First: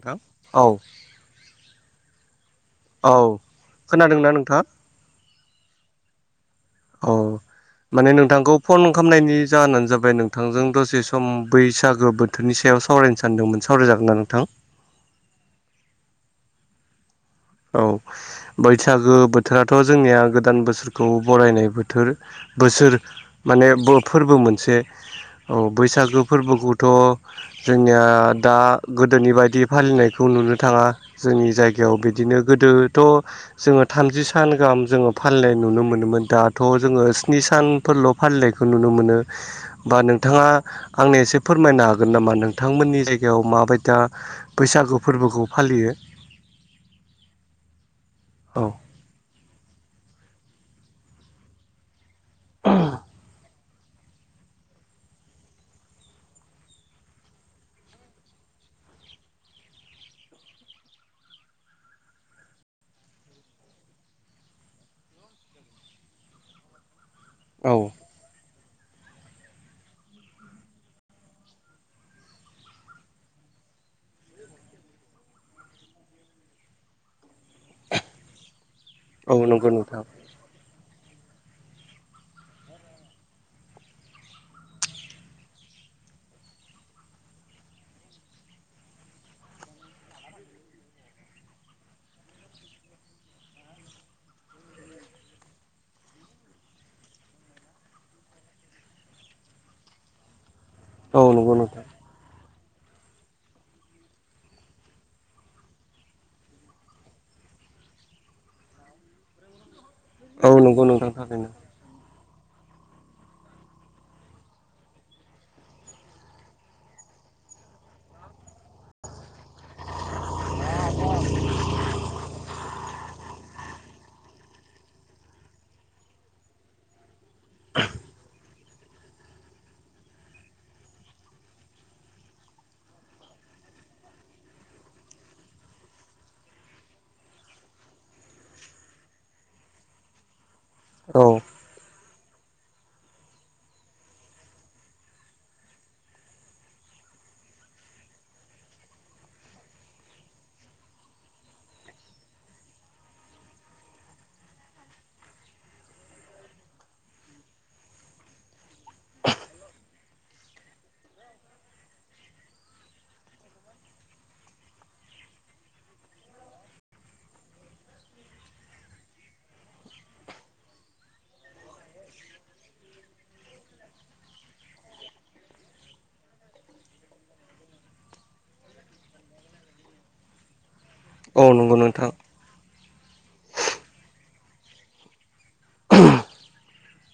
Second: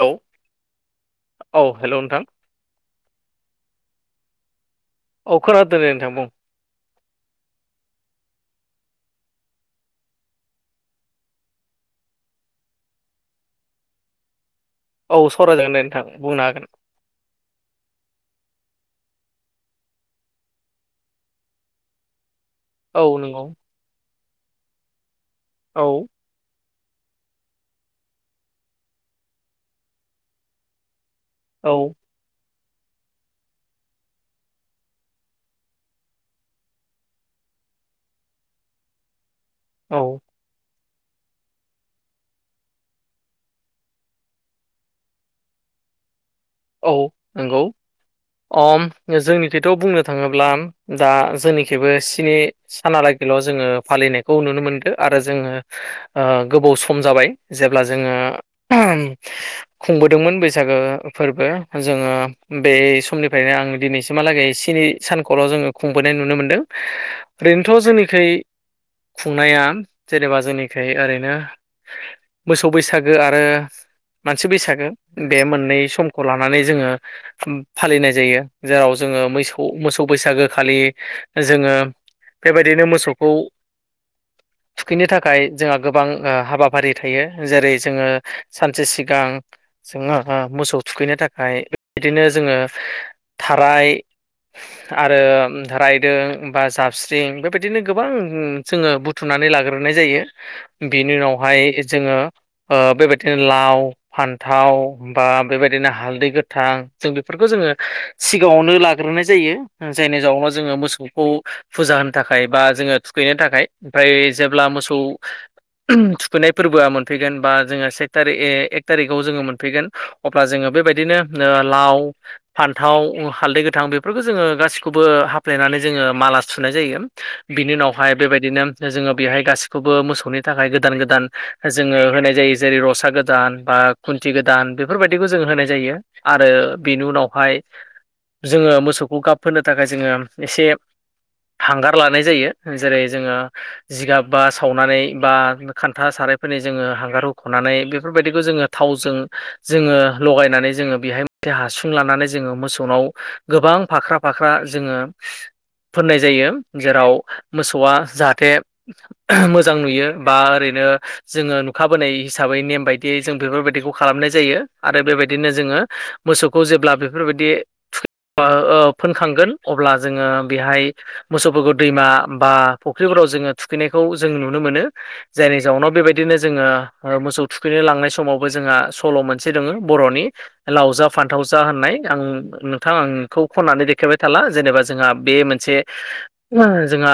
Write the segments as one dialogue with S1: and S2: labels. S1: औ
S2: नोंथां
S1: औ हेल' नोंथां
S2: औ-औ खोनादोंना नोंथाङा
S1: अ खोनादों दे नोंथां बुं
S2: औ माने नोंथांखौ फन खालामनायनि जाहोनानो जाबाय नोंथांजों दसे सम बैसागो बो थोरनि सायाव सावरायनो सानदोंमोन सावरायजागोन ना नोंथां?
S1: औ सावराय जागोन दे नोंथां बुंनो हागोन।
S2: औ बैसागो बोथोराथ' जोंनिया गोदान बोसोरखौ बरायनाय बोथोर बोसोर
S1: औ नंगौ
S2: माने बो फोरबो मोनसे औ बैसागो फोरबोखौथ' जोंनिया दा गोदोनि बायदि फालिनायखौ नुनो थाङा जोंनि
S1: औ
S2: जायगायाव बिदिनो गोदोथ' जोङो थामजि सान गाहाम जोङो फालिनाय नुनो मोनोमोन दाथ' जोङो स्नि सान फोरल' फालिलानायखौ नुनो मोनो बा
S1: औ
S2: नोंथाङा आंनो एसे फोरमायनो हागोन नामा नोंथांमोननि जायगायाव माबायदा बैसागु फोरबोखौ फालियो
S1: औ नंगौ
S2: औ
S1: अम जोंनिखिथ' बुंनो थाङोब्ला दा जोंनिखबो स्नि सानालागैल' जोङो फालिनायखौ नुनो मोनदों आरो जोङो गोबाव सम जाबाय जेब्ला जोङो खुंबोदोंमोन बैसागो फोरबो जोङो बे समनिफ्रायनो आं दिनैसिमहालागै स्नि सानखौल' जोङो खुंबोनाय नुनो मोनदों
S2: औ
S1: ओरैनोथ' जोंनिखै खुंनाया जेनेबा जोंनिखि ओरैनो मोसौ बैसागो आरो मानसि बैसागो बे मोननै सम खौ लानानै जोङो उम फालिनाय जायो जेराव जोङो
S2: औ
S1: मैसौ
S2: नंगौ नोंथां
S1: मोसौ बैसागो खालि जोङो बेबायदिनो मोसौखौ थुखैनो थाखाय जोंहा गोबां ओ हाबाफारि थायो जेरै जोङो सानसे सिगां जोङो मोसौ थुखैनो थाखाय बेबिदिनो जोङो थाराय आरो रायदों बा जाबस्रिं बेबायदिनो गोबां जोङो बु थुनानै लाग्रोनाय जायो।
S2: [inaudible]
S1: बिनि
S2: नंगौ
S1: उनावहाय
S2: नोंथां
S1: जोङो ओ बेबायथेनो लाव फान्थाव बा बेबायदिनो हालदै गोथां जों बेफोरखौ जोङो सिगाङावनो लाग्रोनाय जायो। ओ जायनि
S2: औ
S1: जाउनाव जोङो
S2: नंगौ नोंथां
S1: मोसौखौ
S2: थारैनो
S1: फुजा होनो थाखाय बा जोङो थुखैनो थाखाय ओमफाय जेब्ला मोसौ [unintelligible] थुखैनाय फोरबोआ मोनफैगोन बा जोङो सेक थारिख ए एक थारिखाव जोङो मोनफैगोन अब्ला जोङो बेबायदिनो नो लाव फान्थाव हालदै गोथां बेफोरखौ जोङो गाैखौबो हाफ्लायनानै जोङो माला सुनाय जायो बिनि उनावहाय बेबायदिनो जोङो बेहाय गासिखौबो मोसौनि थाखाय गोदान गोदान जोङो होनाय जायो जेरै रसा गोदान बा खुन्थि गोदान बेफोरबायदिखौ जों होनाय जायो आरो बेनि उनावहाय जोङो मोसौखौ गाब फोनो थाखाय जोङो एसे
S2: औ।
S1: हांगार लानाय जायो ओ जेरै जोङो जिगाब बा सावनानै बा खान्था सारायफोरनि जोङो हांगार होख'नानै बेफोरबायदिखौ जोङो थावजों जोङो लगायनानै जोङो बेहाय [inaudible] हासुं लानानै जोङो मोसौनाव गोबां फाख्रा-फाख्रा जोङो फोननाय जायो जेराव मोसौआ जाहाथे [inaudible] मोजां नुयो बा ओरैनो जोङो नुखाबोनाय हिसाबै नेम बायदियै जों बेफोर बायदिखौ खालामनाय जा जायो आरो बेबायदिनो जोङो मोसौखौ जेब्ला बेफोर बायदि थु आ ओ फोनखांगोन अब्ला जोङो बेहाय मोसौफोरखौ दैमा बा फुख्रिफोराव जोङो थुखैनायखौ जों नुनो मोनो। जायनि जाउनाव बेबायदिनो जोङो ओ मोसौ थुखैनो लांनाय समावबो जोंआ सल' मोनसे दोङो बर'नि लाव जा फान्थाव
S2: औ
S1: जा
S2: नंगौ
S1: होननाय
S2: नोंथां
S1: आं नो नोंथां आं बेखौ खननानै देखायबाय थाला जेनेबा जोंहा बे मोनसे ओ जोंहा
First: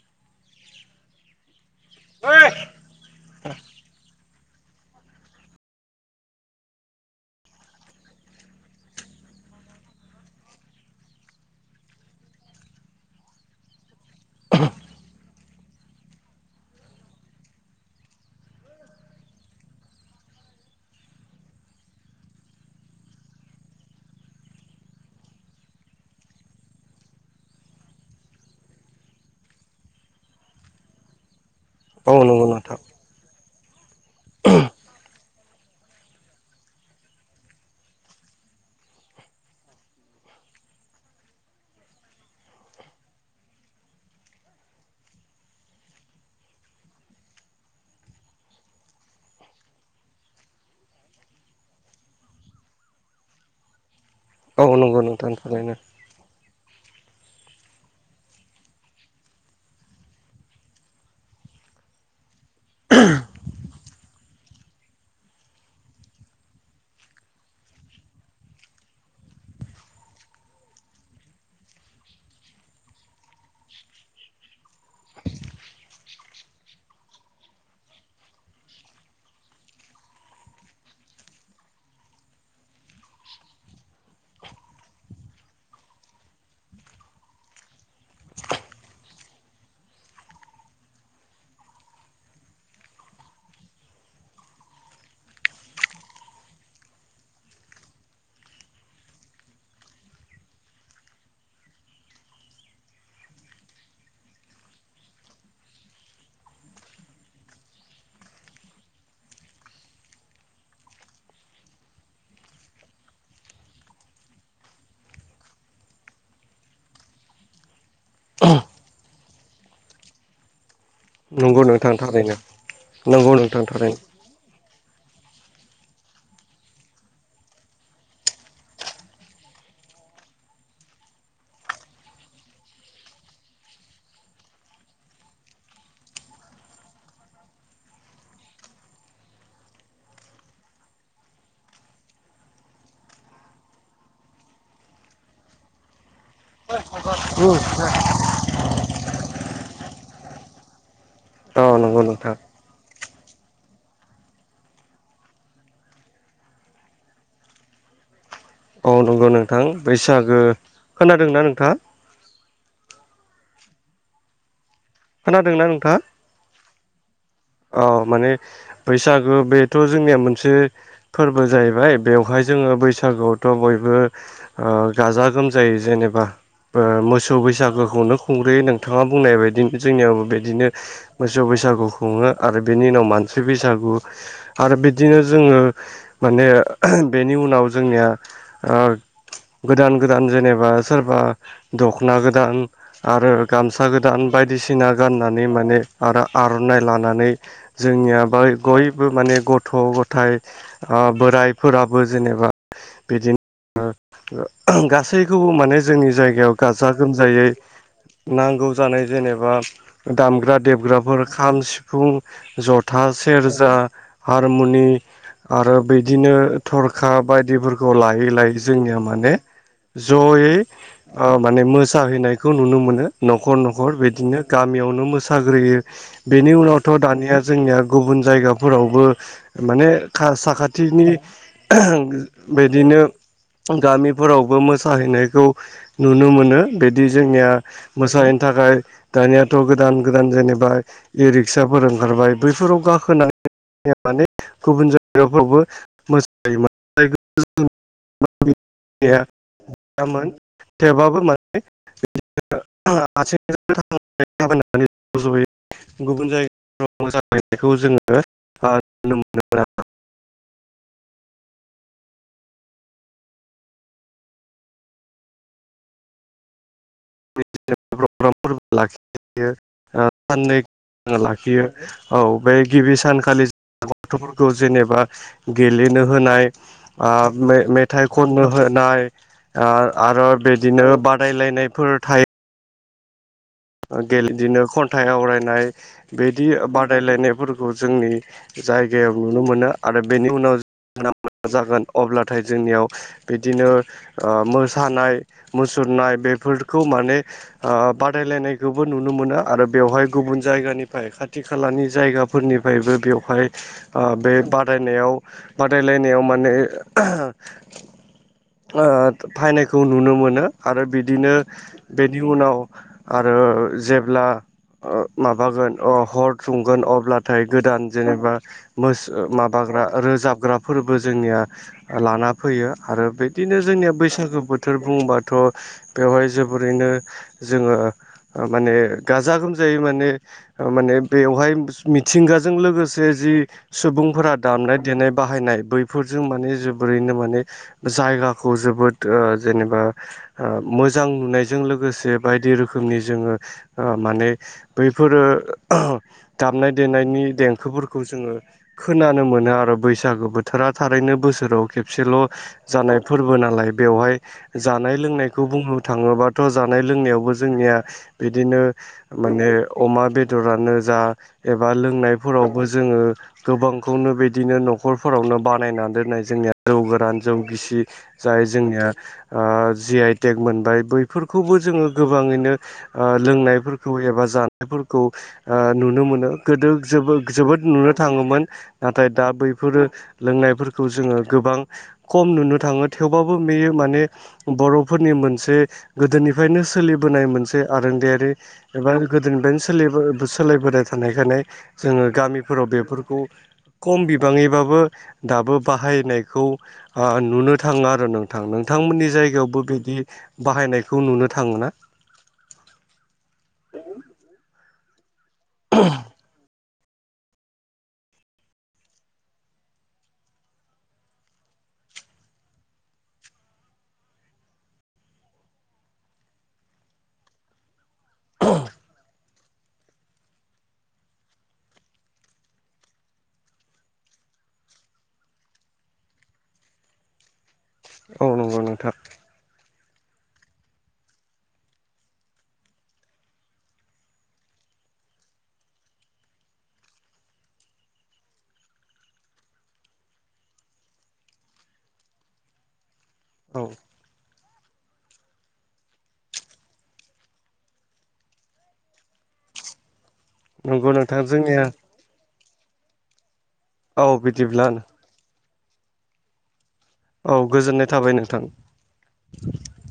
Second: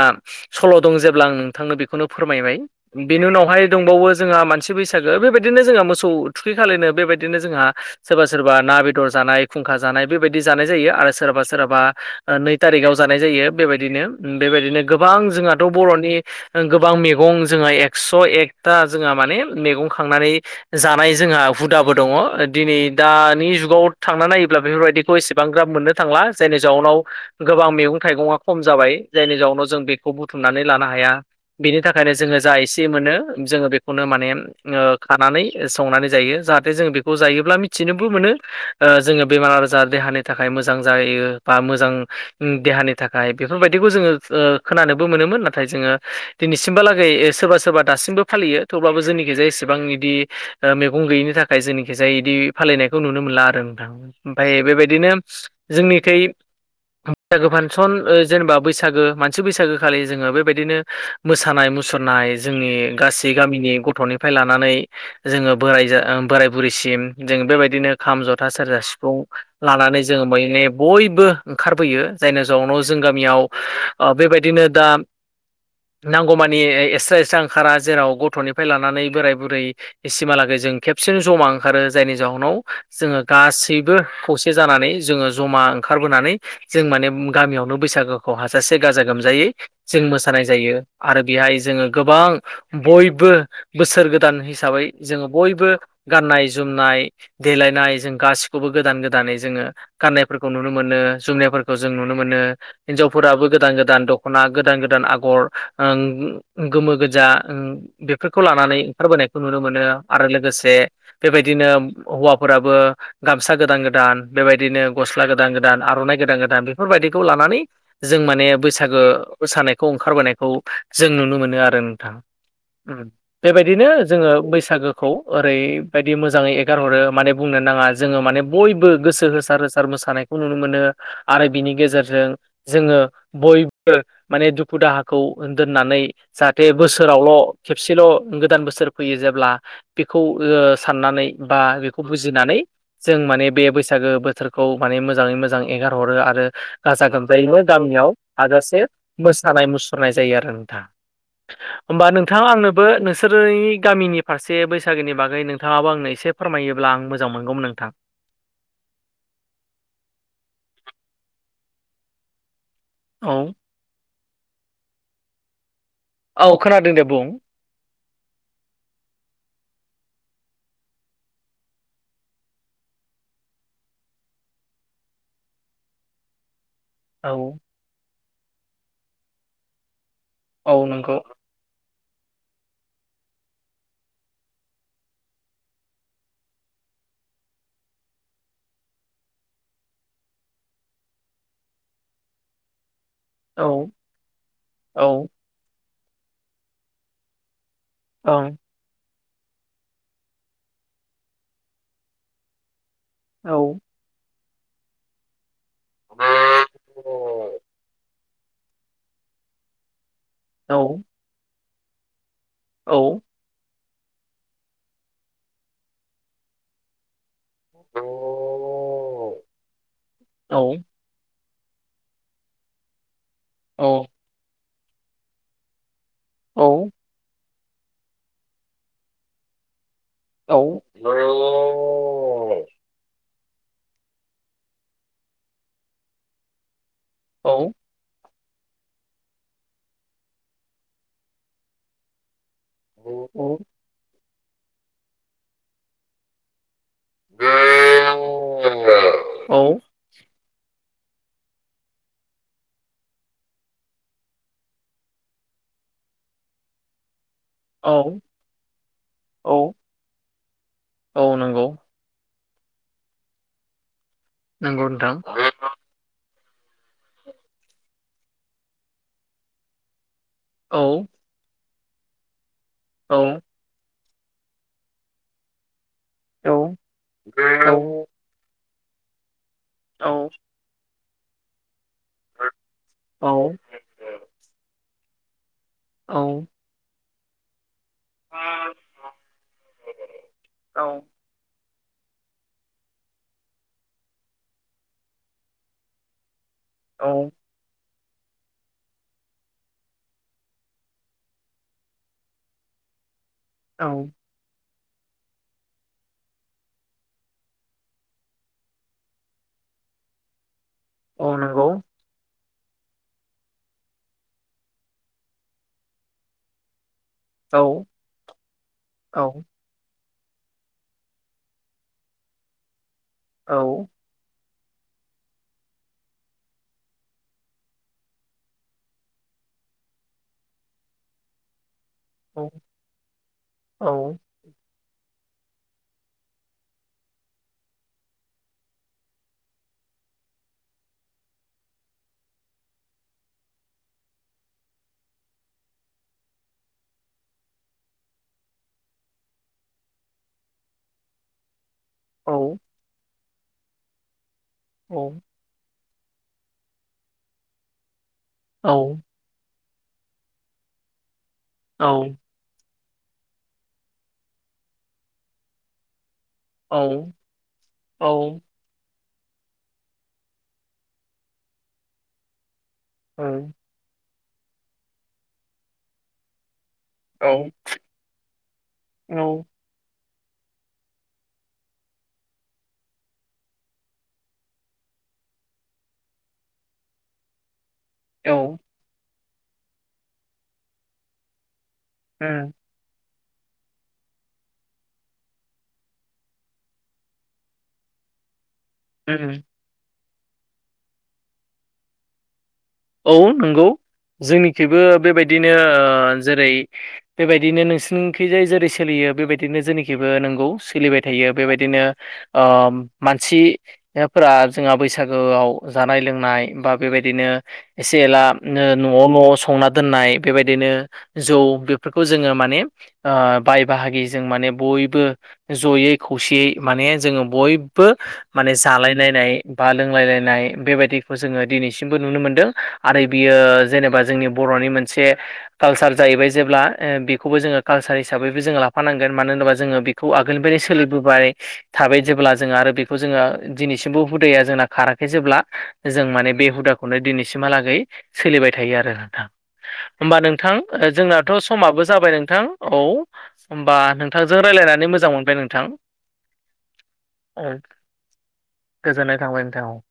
S1: सल' दं जेब्ला आं नोंथांनो बेखौनो फोरमायबाय। बेनि उनावहाय दंबावो जोंहा मानसि बैसागो बेबायदिनो जोंहा मोसौ थु खै खालिनो बेबादिनो जोंहा सोरबा सोरबा ना बेदर जानाय खुंखा जानाय बेबायदि जानाय जायो आरो सोराबा सोराबा ओ नै थारिगाव जानाय जायो बेबायदिनो बेबायदिनो गोबां जोंहाथ' बर'नि ओ गोबां मेगं जोंहा एक्स' एकथा जोंहा माने मैगं खांनानै जानाय जोंहा हुदाबो दङ' ओ दिनै दानि जुगाव थांना नायोब्ला बेफोर बायदिखौ एसेबां ग्राब मोननो थांला जायनि जाउनाव गोबां मैगं थाइगङा खम जाबाय जायनि जाउनाव जों बेखौ बुथुमनानै लानो हाया। बिनि
S2: औ
S1: थाखायनो जोङो
S2: नंगौ
S1: जा
S2: नोंथां
S1: एसे मोनो जोङो बेखौनो माने ओ खानानै संनानै जायो जाहाथे जों बेखौ जायोब्ला मिथिनोबो मोनो ओ जोङो बेमार आजार देहानि थाखाय मोजां जायो बा मोजां देहानि थाखाय बेफोर बायदिखौ जोङो ओ खोनानोबो मोनोमोन नाथाय जोङो दिनैसिमबालागै सोरबा सोरबा दासिमबो फालियो। थेवब्लाबो जोंनिखिजाय एसेबां इदि ओ मेगं गैयिनि थाखाय जोंनिखिजाय इदि फालिनायखौ नुनो मोनला आरो नोंथां। ओमफाय
S2: औ नंगौ
S1: बेबायदिनो
S2: नोंथां थारैनो
S1: जोंनिखै बैसागो फान्सन ओ जेनेबा बैसागो मानसि बैसागो खालि जोङो बैबायदिनो मोसानाय मुसुरनाय जोंनि गासै गामिनि गथ'निफ्राय लानानै जोङो बोर जा ओ बोराय बुरैसिम जों बेबायदिनो खाम, जथा, सेरजा, सिफुं लानानै जोङो मै-मै बयबो ओंखारबोयो जायनि जाउनाव जों गामियाव ओ बेबायदिनो दा
S2: [inaudible]
S1: नांगौमानि एक्सट्रा एक्सट्रा ओंखारा जेराव गथ'निफ्राय लानानै बोराय-बुरै इसिमहालागै जों खेबसेनो जमा ओंखारो जायनि जाउनाव जोङो गासिबो खौसे जानानै जोङो जमा ओंखारबोनानै जों माने गामियावनो बैसागोखौ हाजासे गाजा-गोमजायै जों मोसानाय जायो आरो बेहाय जोङो गोबां बयबो बोसोर गोदान हिसाबै जोङो बयबो गाननाय-जोमनाय देलायनाय जों गासिखौबो गोदान गोदानै जोङो गाननायफोरखौ नुनो मोनो जोमनायफोरखौ जों नुनो मोनो। हिनजावफोराबो गोदान गोदान दख'ना गोदान गोदान आगर ओ गोमो गोजा ओ बेफोरखौ लानानै ओंखारबोनायखौ नुनो मोनो आरो लोगोसे बेबायदिनो हौवाफोराबो गामसा गोदान गोदान बेबायदिनो गस्ला गोदान गोदान आर'नाइ गोदान गोदान बेफोर बायदिखौ लानानै जों माने बैसागो मोसानायखौ ओंखारबोनायखौ जों नुनो मोनो
S2: नंगौ
S1: आरो नोंथां
S2: थारैनो
S1: ओ
S2: नंगौ नोंथां
S1: बेबायदिनो
S2: थारैनो
S1: जोङो बैसागो बैसागोखौ ओरैबादि मोजाङै एगारहरो माने बुंनो नाङा जोङो माने बयबो गोसो होसार होसार मोसानायखौ नुनो मोनो आरो बिनि गेजेरजों जोङो बयबो माने दुखु दाहाखौ दोननानै जाहाथे बोसोरावल' खेबसेल' गोदान बोसोर फैयो जेब्ला बेखौ ओ साननानै बा बेखौ बुजिनानै जों माने बे बैसागो बोथोरखौ माने मोजाङै मोजां एंगारहरो आरो ओ गाजा गोमजायैनो गामिआव हाजासे मोसानाय मुसुरनाय जायो आरो नोंथां
S2: औ नंगौ
S1: होमबा नोंथां आंनोबो नोंसोरनि ओइ गामिनि फारसे बैसागोनि बागै नोंथांआबो आंनो एसे फोरमायोब्ला आं मोजां मोनगौमोन नोंथां
S2: औ नंगौ नोंथां उम बैसागो खोनादोंना नोंथांआ
S1: औ
S2: खोनादोंना नोंथांआ
S1: औ खोनादों दे बुं
S2: ओ माने बैसागु बेथ' जोंनिआ मोनसे ओ फोरबो जाहैबाय बेवहाय जोङो बैसागोआवथ' बयबो ओ गाजा गोमजायै जेनोबा ओ
S1: औ
S2: मोसौ बैसागोखौनो खुंग्रोयो नोंथांआ बुंनाय बायदि जोंनिआवबो बेफोर बिदिनो
S1: औ नंगौ
S2: मोसौ बैसागु खुङो आरो बेनि उनाव मानसि बैसागु आरो बिदिनो जोङो माने बेनि उनाव जोंनिआ ओ गोदान गोदान जेनोबा सोरबा दख'ना गोदान आरो
S1: औ
S2: गामसा गोदान बायदिसिना
S1: औ ओं
S2: गाननानै माने आरो आर'नाइ लानानै जोंनिया
S1: औ
S2: बाइ बयबो माने गथ' गथाय बोराइफोराबो जेनोबा बिदिनो
S1: औ
S2: ओ ओ गासैखौबो माने जोंनि जायगायाव गाजा गोमजायै नांगौ जानाय जेनोबा दामग्रा
S1: औ
S2: देबग्राफोर खाम सिफुं
S1: औ
S2: ज'था सेरजा हारमुनि आरो बिदिनो थरखा बाय बाइफोरखौ लायै लायै जोंनिआ माने ज'यै ओ माने मोसाहैनायखौ नुनो मोनो न'खर
S1: औ
S2: न'खर बिदिनो गामिआवनो मोसाग्रोयो बेनि उनाव दानिआ जोंनिआ गुबुन जायगाफोरावबो माने खा साखाथिनि ओह बिदिनो गामिफोरावबो मोसाहैनायखौ नुनो मोनो बिदि जोंनिआ मोसाहैनो थाखाय दानिआथ' गोदान गोदान जेनोबा इ रिक रिक्साफोर ओंखारबाय बैफोराव गाखोनाय माने गुबुन जायगाफ्रावबो
S1: औ
S2: [unintelligible] थेवबाबो माने बिदि आथिं [unintelligible] गुबुन जायगायाव मोसाहैनायखौ जोङो ओ नुनो मोनो
S1: औ
S2: आरो।
S1: औ नंगौ नोंगौ नोंथां
S2: [unintelligible] लाखियो ओ साननै
S1: औ
S2: लाखियो औ बे गिबि
S1: औ
S2: सानखालि जों गथ'फोरखौ जेनोबा गेलेनो होनाय
S1: औ औ
S2: ओ मेथाइ खननो होनाय ओ
S1: औ
S2: आरो बिदिनो बादायलायनायफोर थायो
S1: औ
S2: ओ गेलेदिनो खन्थाइ आवरायनाय
S1: औ
S2: बिदि बादायलायनायफोरखौ खौ जोंनि जायगायाव नुनो मोनो आरो बेनि उनाव जों जागोन अब्लाथाय जोंनियाव बिदिनो ओ मोसानाय मुसुरनाय बेफोर खौ ओ माने
S1: औ
S2: बादायलायनाय बेखौबो नुनो मोनो आरो बेवहाय गुबुन जायगानिफ्राय खाथि खालानि जायगाफोरनिफ्रायबो बेवहाय ओ बे बादायनायाव बादायलायनायाव माने ओ फायनायखौ नुनो मोनो आरो
S1: औ
S2: बिदिनो
S1: नंगौ
S2: बेनि उनाव आरो जेब्ला ओ माबागोन हर सुंगोन अब्ला नाथाय
S1: औ
S2: गोदान जेनेबा मोस
S1: औ
S2: माबाग्रा रोजाबग्रा फोरबो जोंनिया लाना फैयो आरो बिदिनो
S1: औ
S2: जोंनिया बैसागो बोथ बोथोर बुंङोबाथ' बेवहाय जोबोरैनो जोंङो माने गाजा गोमजायै माने माने बेवहाय
S1: औ
S2: मिथिंगाजों लोगोसे जि
S1: औ
S2: सुबुंफोरा दामनाय देनाय बाहायनाय बैफोरजों माने जोबोरैनो माने जायगाखौ जोबोद ओ जेनेबा ओ मोजां नुनायजों लोगोसे बायदि रोखोमनि जोंङो माने बैफोरो दामनाय देनायनि देंखोफोरखौ जोंङो खोनानो मोनो आरो बैसागो बोथोरा थारैनो बोसोराव खेबसेल'
S1: औ
S2: जानाय फोरबो नालाय बेवहाय
S1: औ
S2: जानाय लोंनाय बे खौ बुंनो थांङोबाथ' जानाय लोंनायावबो जोंनिया बिदिनो
S1: औ
S2: माने अमा बेदरानो जा एबा
S1: औ
S2: लोंनायफोरावबो जोंङो गोबांखौनो बिदिनो न'खरफोरावनो बानायनानै दोननाय जोंनिया जौ गोरान जौ गिसि जाय जोंनिया ओ जि आइटेक मोनबाय बैफोरखौबो जोंङो गोबांङैनो ओ लोंनायफोरखौ एबा जानायफोरखौ ओ नुनो मोनो गोदो जोबो
S1: औ
S2: जोबोद नुनो थांङोमोन नाथाय दा
S1: उम
S2: बै बेफोरो लोंनायफोरखौ जोंङो गोबां खम नुनो थांङो थेवबाबो बेयो माने बर'फोरनि मोनसे गोदोनिफ्रायनो सोलिबोनाय मोनसे आरोंदायारि एबा गोदोनिफ्रायनो सो सोलिायबोनाय थानायखाय जोंङो गामिफोराव बेफोरखौ खम बिबांङैबाबो दाबो बाहायनायखौ नुनो थांङो आरो नों नोंथांमोननि
S1: उम
S2: जायगायावबो बिदि बाहायनायखौ नुनो थांङो ना
S1: औ नंगौ जोंनिखइबो बेबायदिनो जेरै बेबायदिनो नोंसिोरनिखिजाय जेरै सोलियो बेबायदिनो जेनिखिबो नोंगौ सोलिबाय थायो बेबायदिनो आ मानसि फोर जोंहा बैसागोआव जानाय लोंनाय बा बेबायदिनो एसे एला न'आव न'आव संना दोननाय बेबायदिनो जौ बेफोरखौ जोंङो माने बाय बाहागि जों माने बयबो जयै खौसेयै माने जोंङो बय बो
S2: औ
S1: माने
S2: नंगौ नोंथां।
S1: जालायलायनाय बा लोंलायलायनाय बेबायदिखौ जोङो दिनैसिमबो नुनो मोनदों आरो बियो जेनेबा जोंनि बर'नि मोनसे कालसार जाहैबाय जेब्ला बेखौबो जोंङो कालसार हिसाबैबो जो लाफानांगोन मानो होनोबा जोंङो खौ आगोलनिफ्रायनो सोलिबोबाय थाबाय जेब्ला जोंङो आरो बेखौ जोंङो
S2: औ
S1: दिनैसिमबो हुदाया जोंना खाराखै जेब्ला जों माने बे हुदाखौनो दिनैसिम सोलिबाय थायो आरो नोंथा होनबा नोंथां
S2: नंगौ नोंथां
S1: जोंनाथ'
S2: जोंनिया
S1: समाबो जाबाय नोंथां औ होमबा
S2: औ
S1: नोंथांजों
S2: बिदिब्ला
S1: रायज्लायनानै मोजां मोनबाय नोंथां
S2: औ गोजोननाय थाबाय नोंथां।
S1: गोजोननाय थांबाय नोंथां